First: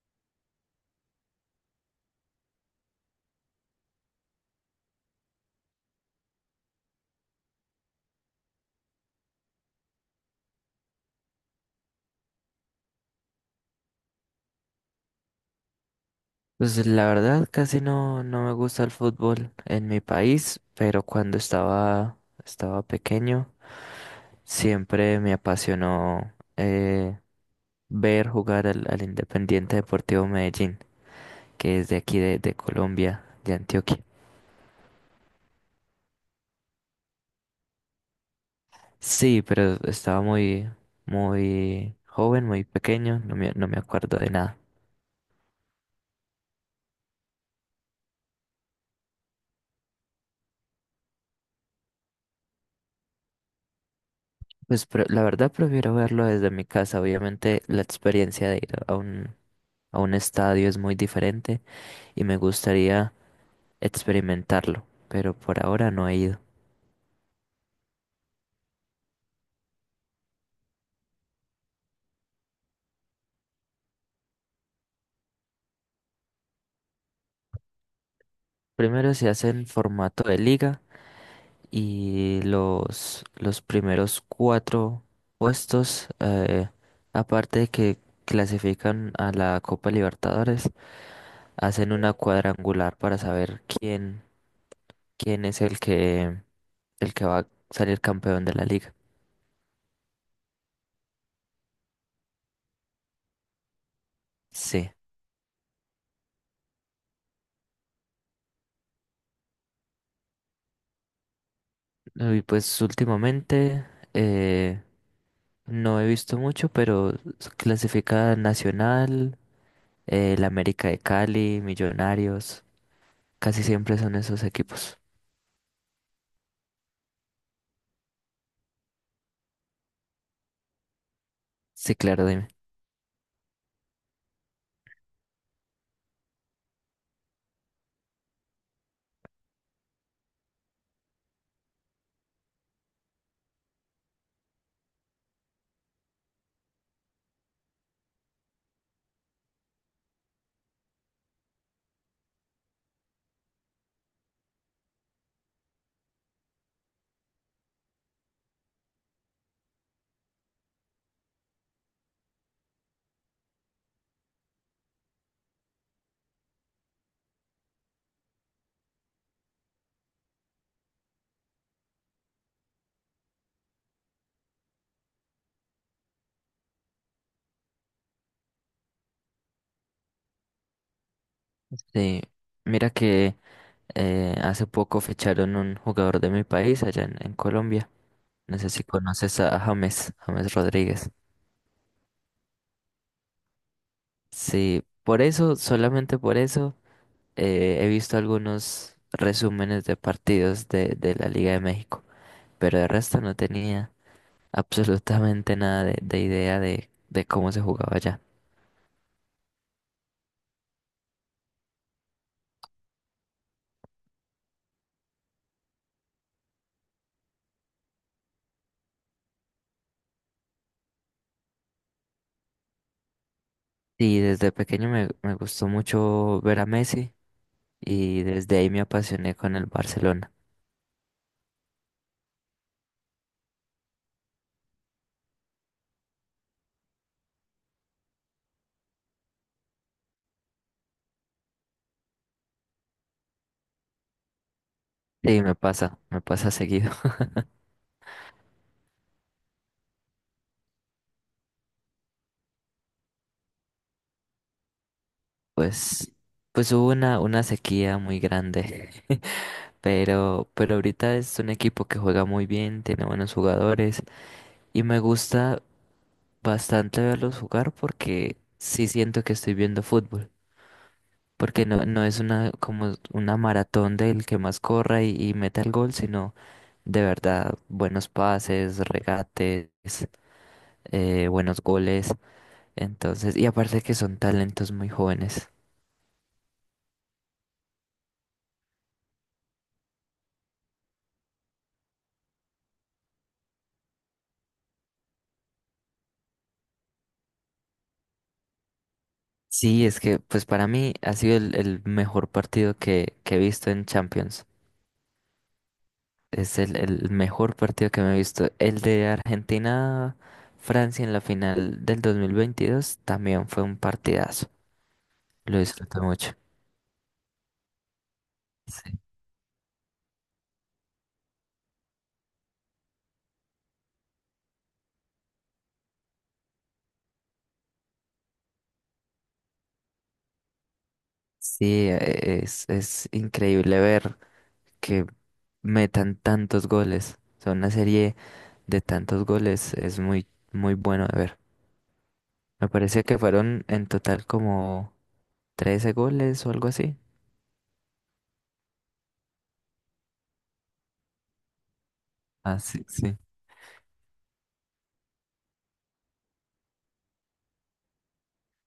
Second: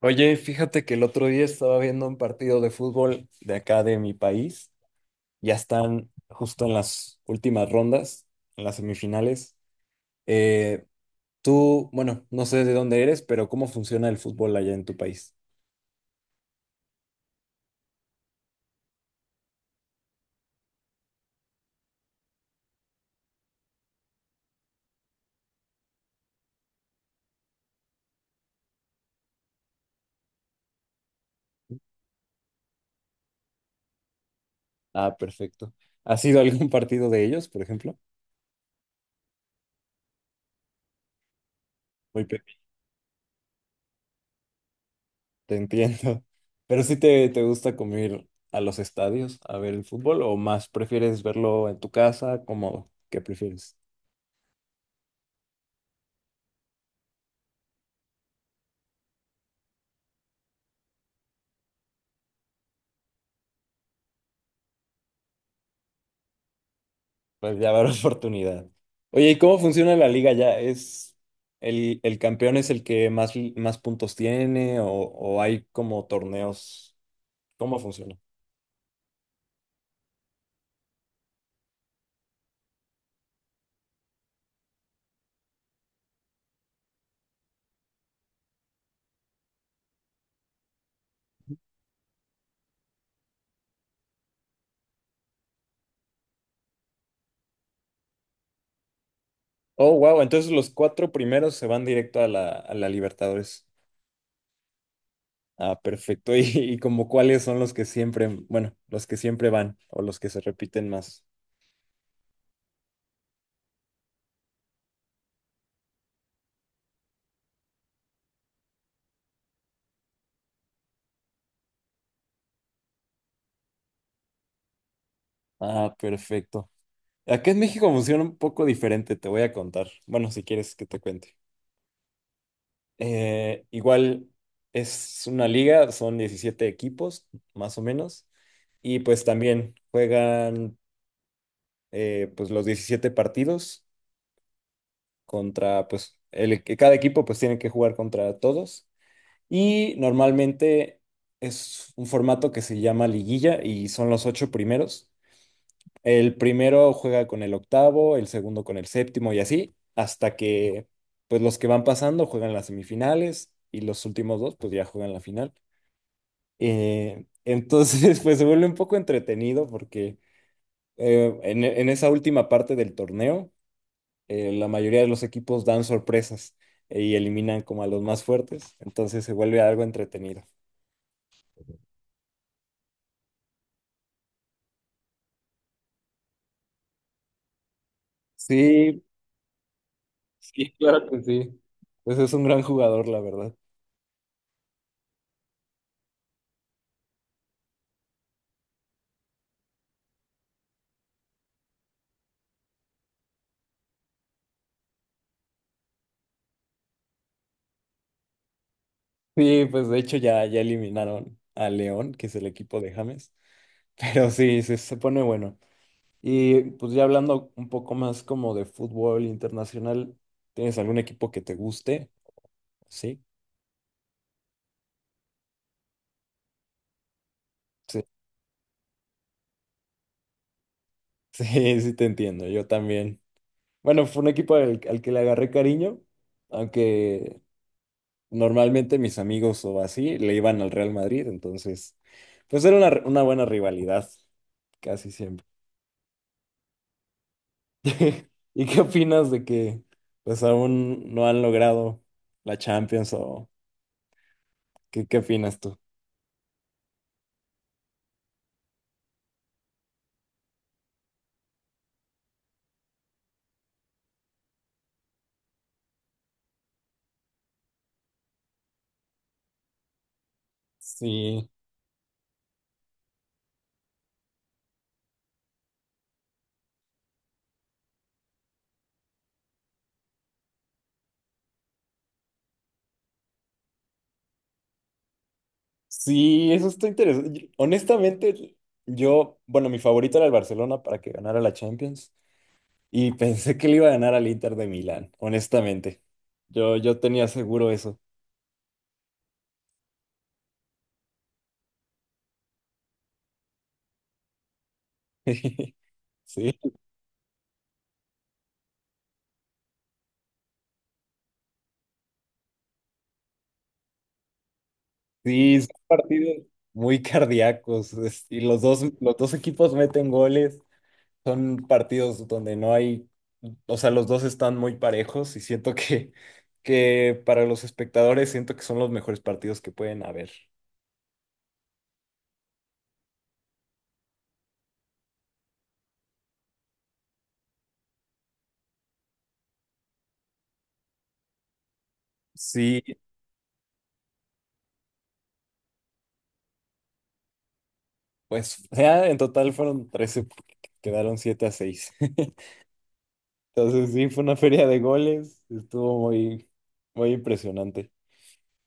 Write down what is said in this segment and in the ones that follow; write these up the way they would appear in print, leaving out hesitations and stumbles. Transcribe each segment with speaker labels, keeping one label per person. Speaker 1: Oye, fíjate que el otro día estaba viendo un partido de fútbol de acá de mi país. Ya están justo en las últimas rondas, en las semifinales. Eh, tú, bueno, no sé de dónde eres, pero ¿cómo funciona el fútbol allá en tu país?
Speaker 2: Pues la verdad casi no, no me gusta el fútbol en mi país, pero estaba pequeño, siempre me apasionó ver jugar al Independiente Deportivo Medellín, que es de aquí de Colombia, de Antioquia.
Speaker 1: Ah, perfecto. ¿Has ido a algún partido de ellos, por ejemplo?
Speaker 2: Sí, pero estaba muy
Speaker 1: Muy
Speaker 2: joven,
Speaker 1: pequeño.
Speaker 2: muy pequeño, no me acuerdo de nada.
Speaker 1: Te entiendo. Pero sí te gusta como ir a los estadios a ver el fútbol o más prefieres verlo en tu casa, ¿cómodo? ¿Qué prefieres?
Speaker 2: La verdad prefiero verlo desde mi casa. Obviamente la experiencia de ir a un estadio es muy diferente y me gustaría experimentarlo, pero por ahora no he ido.
Speaker 1: Pues ya habrá oportunidad. Oye, ¿y cómo funciona la liga ya? ¿Es el campeón es el que más puntos tiene o hay como torneos? ¿Cómo funciona?
Speaker 2: Primero se hace en formato de liga y los primeros cuatro puestos, aparte de que clasifican a la Copa Libertadores, hacen una cuadrangular para saber quién es el que va a salir campeón de la liga.
Speaker 1: Oh, wow, entonces los cuatro primeros se van directo a la Libertadores.
Speaker 2: Sí.
Speaker 1: Ah, perfecto. ¿Y como cuáles son los que siempre, bueno, los que siempre van o los que se repiten más?
Speaker 2: Y pues últimamente eh, no he visto mucho, pero clasifica Nacional, el América de Cali, Millonarios, casi siempre son esos equipos.
Speaker 1: Ah, perfecto. Acá en México funciona un poco diferente, te voy a contar. Bueno, si quieres que te cuente.
Speaker 2: Sí, claro, dime.
Speaker 1: Igual es una liga, son 17 equipos, más o menos, y pues también juegan pues los 17 partidos contra, pues que cada equipo pues tiene que jugar contra todos, y normalmente es un formato que se llama liguilla y son los ocho primeros. El primero juega con el octavo, el segundo con el séptimo y así, hasta que pues los que van pasando juegan las semifinales y los últimos dos pues ya juegan la final. Entonces, pues se vuelve un poco entretenido porque en esa última parte del torneo, la mayoría de los equipos dan sorpresas y eliminan como a los más fuertes, entonces se vuelve algo entretenido.
Speaker 2: Sí, mira que hace poco ficharon un jugador de mi país allá en Colombia. No sé si
Speaker 1: Sí,
Speaker 2: conoces a James
Speaker 1: sí, claro
Speaker 2: Rodríguez.
Speaker 1: que sí. Pues es un gran jugador, la verdad.
Speaker 2: Sí, por eso, solamente por eso, he visto algunos resúmenes de partidos de la Liga de México, pero de resto no tenía absolutamente nada de idea de cómo se jugaba allá.
Speaker 1: Sí, pues de hecho ya eliminaron a León, que es el equipo de James, pero sí, se pone bueno. Y pues ya hablando un poco más como de fútbol internacional, ¿tienes algún equipo que te guste? Sí,
Speaker 2: Y desde pequeño me gustó mucho ver a Messi,
Speaker 1: sí,
Speaker 2: y desde ahí me apasioné con el Barcelona.
Speaker 1: sí, sí te entiendo, yo también. Bueno, fue un equipo al que le agarré cariño, aunque normalmente mis amigos o así le iban al Real Madrid, entonces, pues era una buena rivalidad, casi
Speaker 2: Sí,
Speaker 1: siempre.
Speaker 2: me pasa seguido.
Speaker 1: ¿Y qué opinas de que pues aún no han logrado la Champions o qué opinas tú?
Speaker 2: Pues, pues hubo una sequía muy grande, pero ahorita es un equipo que juega muy bien, tiene buenos jugadores y me gusta bastante verlos jugar porque sí siento que estoy viendo fútbol.
Speaker 1: Sí,
Speaker 2: Porque no es una como una maratón del que más corra y meta el gol, sino de verdad buenos pases, regates, buenos goles. Entonces, y aparte que son talentos muy jóvenes.
Speaker 1: sí, eso está interesante. Honestamente, yo, bueno, mi favorito era el Barcelona para que ganara la Champions. Y pensé que le iba a ganar al Inter de Milán, honestamente. Yo tenía seguro eso.
Speaker 2: Sí, es que pues para mí ha sido el mejor partido que he visto en Champions. Es
Speaker 1: Sí,
Speaker 2: el mejor partido que me he visto. El de Argentina-Francia en la final del 2022 también fue un partidazo. Lo
Speaker 1: sí, son
Speaker 2: disfruté mucho.
Speaker 1: partidos muy cardíacos. Y los dos equipos meten goles. Son partidos donde no hay, o sea, los dos están muy parejos y siento que para los espectadores siento que son los mejores partidos que pueden haber.
Speaker 2: Sí, es increíble ver que metan tantos goles. O sea, una serie de tantos goles es muy, muy bueno de ver. Me
Speaker 1: Sí,
Speaker 2: parece que fueron en total como 13 goles o algo así.
Speaker 1: pues ya en total fueron 13, porque quedaron 7-6.
Speaker 2: Ah, sí, sí.
Speaker 1: Entonces sí, fue una feria de goles, estuvo muy, muy impresionante.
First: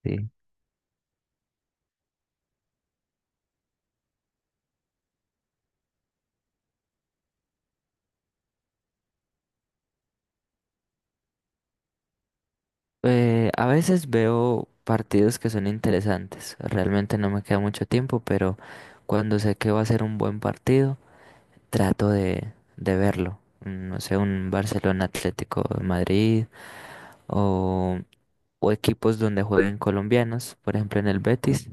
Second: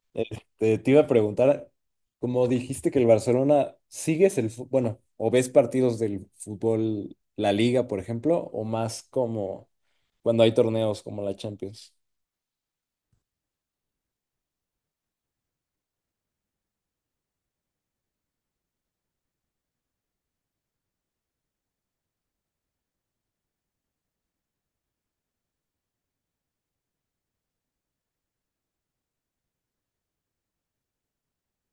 Speaker 2: Sí.
Speaker 1: Este, te iba a preguntar, como dijiste que el Barcelona, ¿sigues el fútbol, bueno, o ves partidos del fútbol, la Liga, por ejemplo, o más como cuando hay torneos como la Champions?
Speaker 2: A veces veo partidos que son interesantes. Realmente no me queda mucho tiempo, pero cuando sé que va a ser un buen partido, trato de verlo. No sé, un Barcelona Atlético de Madrid o, o equipos donde jueguen colombianos. Por ejemplo, en el Betis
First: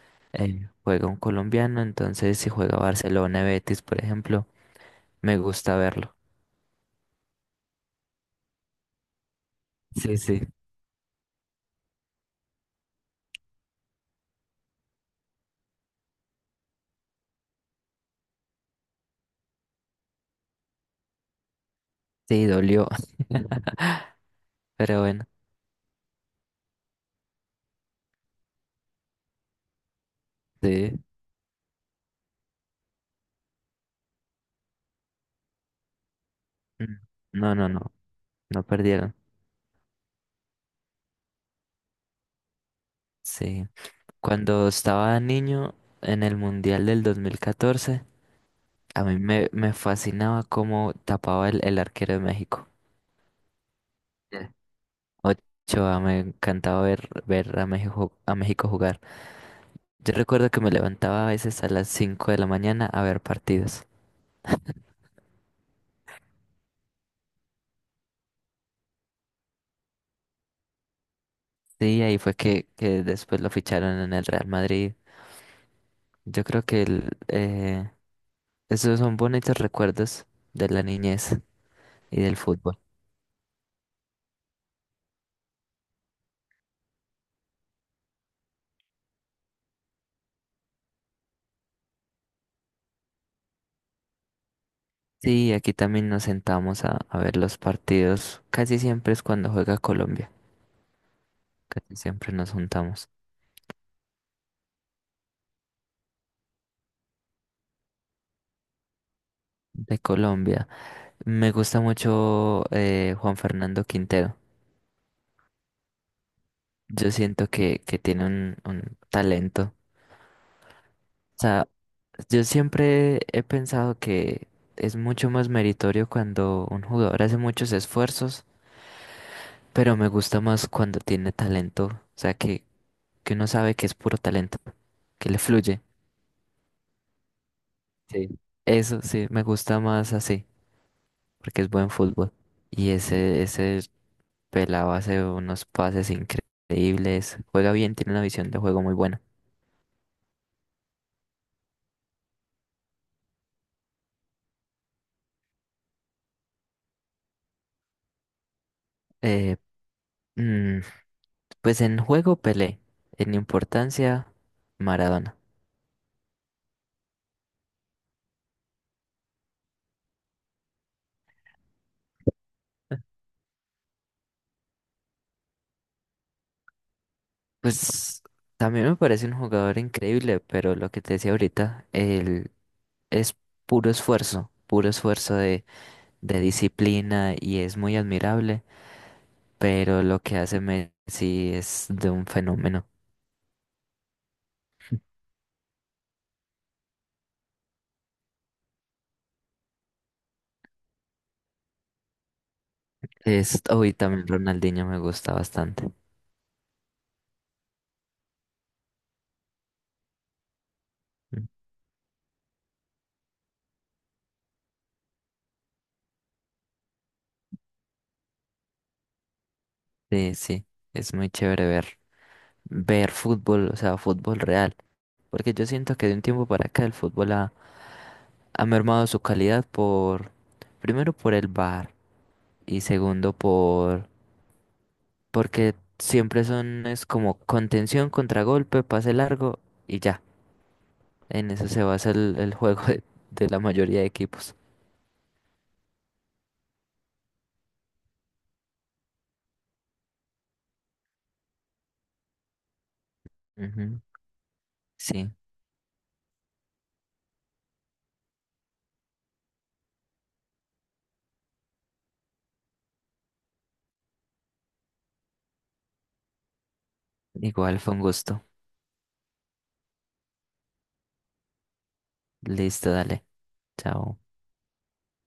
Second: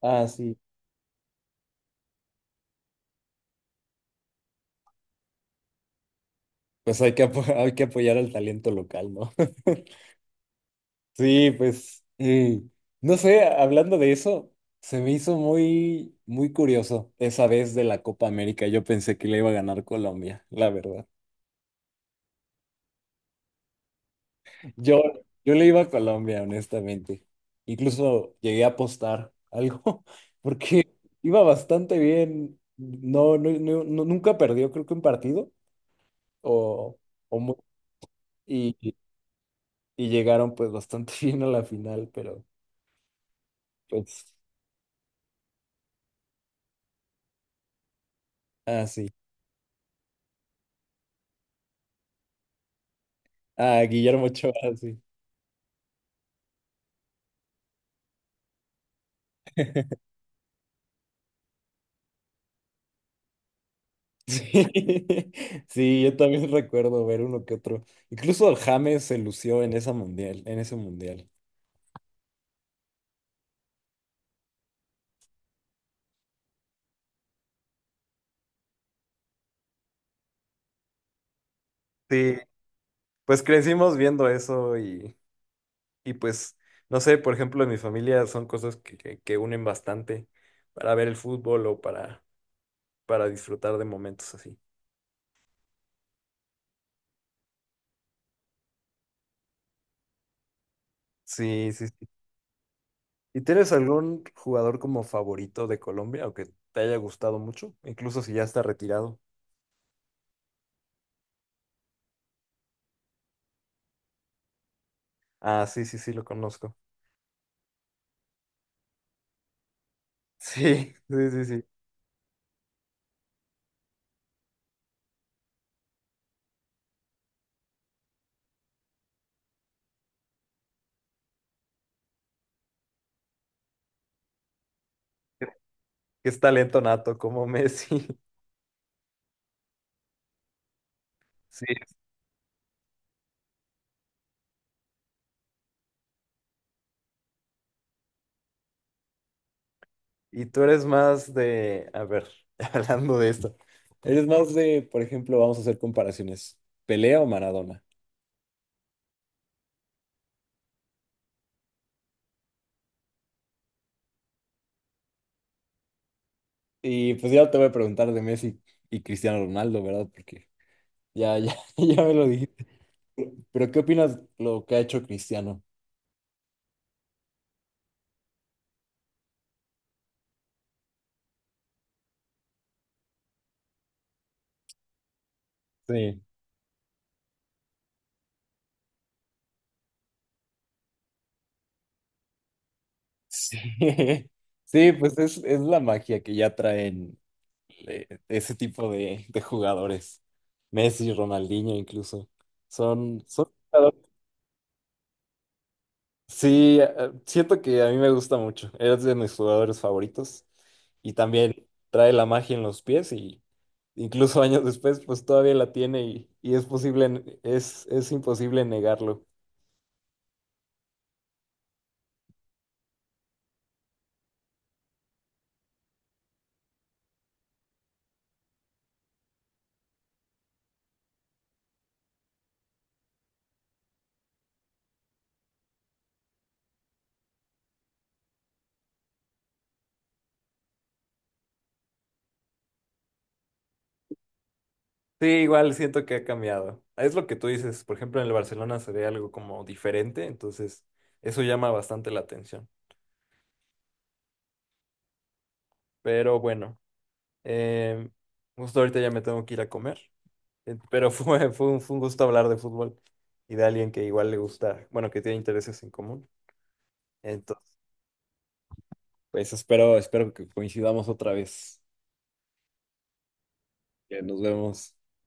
Speaker 1: Ah, sí.
Speaker 2: juega un colombiano. Entonces, si juega Barcelona Betis, por ejemplo, me gusta verlo.
Speaker 1: Pues hay que apoyar al talento local, ¿no?
Speaker 2: Sí, sí,
Speaker 1: Sí, pues, no sé, hablando de eso, se me hizo muy, muy curioso esa vez de la Copa América. Yo pensé que le iba a ganar Colombia, la verdad.
Speaker 2: sí, dolió. Pero
Speaker 1: Yo,
Speaker 2: bueno,
Speaker 1: yo le iba a Colombia, honestamente. Incluso llegué a apostar algo, porque
Speaker 2: sí.
Speaker 1: iba bastante bien. No, no, nunca perdió, creo que un partido,
Speaker 2: Mm.
Speaker 1: o, o
Speaker 2: No,
Speaker 1: mu-
Speaker 2: no, no, no
Speaker 1: y, y
Speaker 2: perdieron.
Speaker 1: y llegaron pues bastante bien a la final, pero
Speaker 2: Sí.
Speaker 1: pues,
Speaker 2: Cuando estaba niño, en el Mundial del 2014,
Speaker 1: así. Ah,
Speaker 2: a
Speaker 1: sí.
Speaker 2: mí me fascinaba cómo tapaba el arquero de México.
Speaker 1: Ah, Guillermo
Speaker 2: Eh.
Speaker 1: Ochoa, sí.
Speaker 2: Ochoa, me encantaba ver, ver a México jugar. Yo recuerdo que me levantaba a veces a las 5 de la mañana a ver partidos.
Speaker 1: Sí, sí, yo también recuerdo ver uno que otro. Incluso el James se lució en esa mundial, en ese mundial.
Speaker 2: Sí, ahí fue que después lo ficharon en el Real Madrid. Yo creo que el, esos son bonitos recuerdos de la niñez y del
Speaker 1: Sí,
Speaker 2: fútbol.
Speaker 1: pues crecimos viendo eso y pues, no sé, por ejemplo, en mi familia son cosas que unen bastante para ver el fútbol o para disfrutar de momentos así.
Speaker 2: Sí, aquí también nos sentamos a ver los partidos. Casi siempre es cuando juega Colombia.
Speaker 1: Sí, sí,
Speaker 2: Casi
Speaker 1: sí.
Speaker 2: siempre nos juntamos
Speaker 1: ¿Y tienes algún jugador como favorito de Colombia o que te haya gustado mucho? Incluso si ya está retirado.
Speaker 2: de Colombia. Me gusta mucho Juan Fernando Quintero.
Speaker 1: Ah, sí, sí, sí, lo conozco.
Speaker 2: Yo siento que tiene un talento.
Speaker 1: Sí, sí,
Speaker 2: O
Speaker 1: sí, sí.
Speaker 2: sea, yo siempre he pensado que es mucho más meritorio cuando un jugador hace muchos esfuerzos, pero me gusta más cuando tiene talento. O sea, que uno sabe que es puro talento, que le fluye.
Speaker 1: Que es talento nato como Messi.
Speaker 2: Sí. Eso sí, me gusta más así, porque
Speaker 1: Sí.
Speaker 2: es buen fútbol. Y ese Pelado hace unos pases increíbles. Juega bien, tiene una visión de juego muy buena.
Speaker 1: Y tú eres más de, a ver, hablando de esto, eres más de, por ejemplo, vamos a hacer comparaciones, ¿Pelea o Maradona?
Speaker 2: Eh, mm, pues en juego Pelé, en importancia Maradona.
Speaker 1: Y pues ya te voy a preguntar de Messi y Cristiano Ronaldo, ¿verdad? Porque ya, ya, ya me lo dijiste. Pero ¿qué opinas lo que ha hecho Cristiano?
Speaker 2: Pues también me parece un jugador increíble, pero lo que te decía ahorita, él es puro esfuerzo
Speaker 1: Sí.
Speaker 2: de disciplina, y es muy admirable, pero lo que hace Messi es de un fenómeno.
Speaker 1: Sí, sí, pues es la magia que ya traen ese tipo de jugadores. Messi, Ronaldinho incluso. Son
Speaker 2: Es, hoy
Speaker 1: jugadores.
Speaker 2: también Ronaldinho me gusta bastante.
Speaker 1: Sí, siento que a mí me gusta mucho. Es de mis jugadores favoritos. Y
Speaker 2: Mm.
Speaker 1: también trae la magia en los pies y incluso años después, pues todavía la tiene y es posible, es imposible negarlo.
Speaker 2: Sí, sí, es muy chévere ver, ver fútbol, o sea, fútbol real. Porque yo siento que de un tiempo para acá el fútbol ha, ha mermado su calidad por, primero por el bar, y segundo por, porque siempre son, es como contención, contragolpe, pase largo y ya. En eso se basa el juego de la mayoría de equipos.
Speaker 1: Sí, igual siento que ha cambiado. Es lo que tú dices, por ejemplo, en el Barcelona se ve algo como diferente, entonces eso llama bastante la atención.
Speaker 2: Ujú. Sí,
Speaker 1: Pero bueno, eh, justo ahorita ya me tengo que ir a comer. Pero fue un gusto hablar de fútbol y de alguien que igual le gusta, bueno, que tiene intereses en común. Entonces,
Speaker 2: igual fue un gusto.
Speaker 1: pues espero que coincidamos otra vez.
Speaker 2: Listo, dale. Chao.
Speaker 1: Que nos vemos.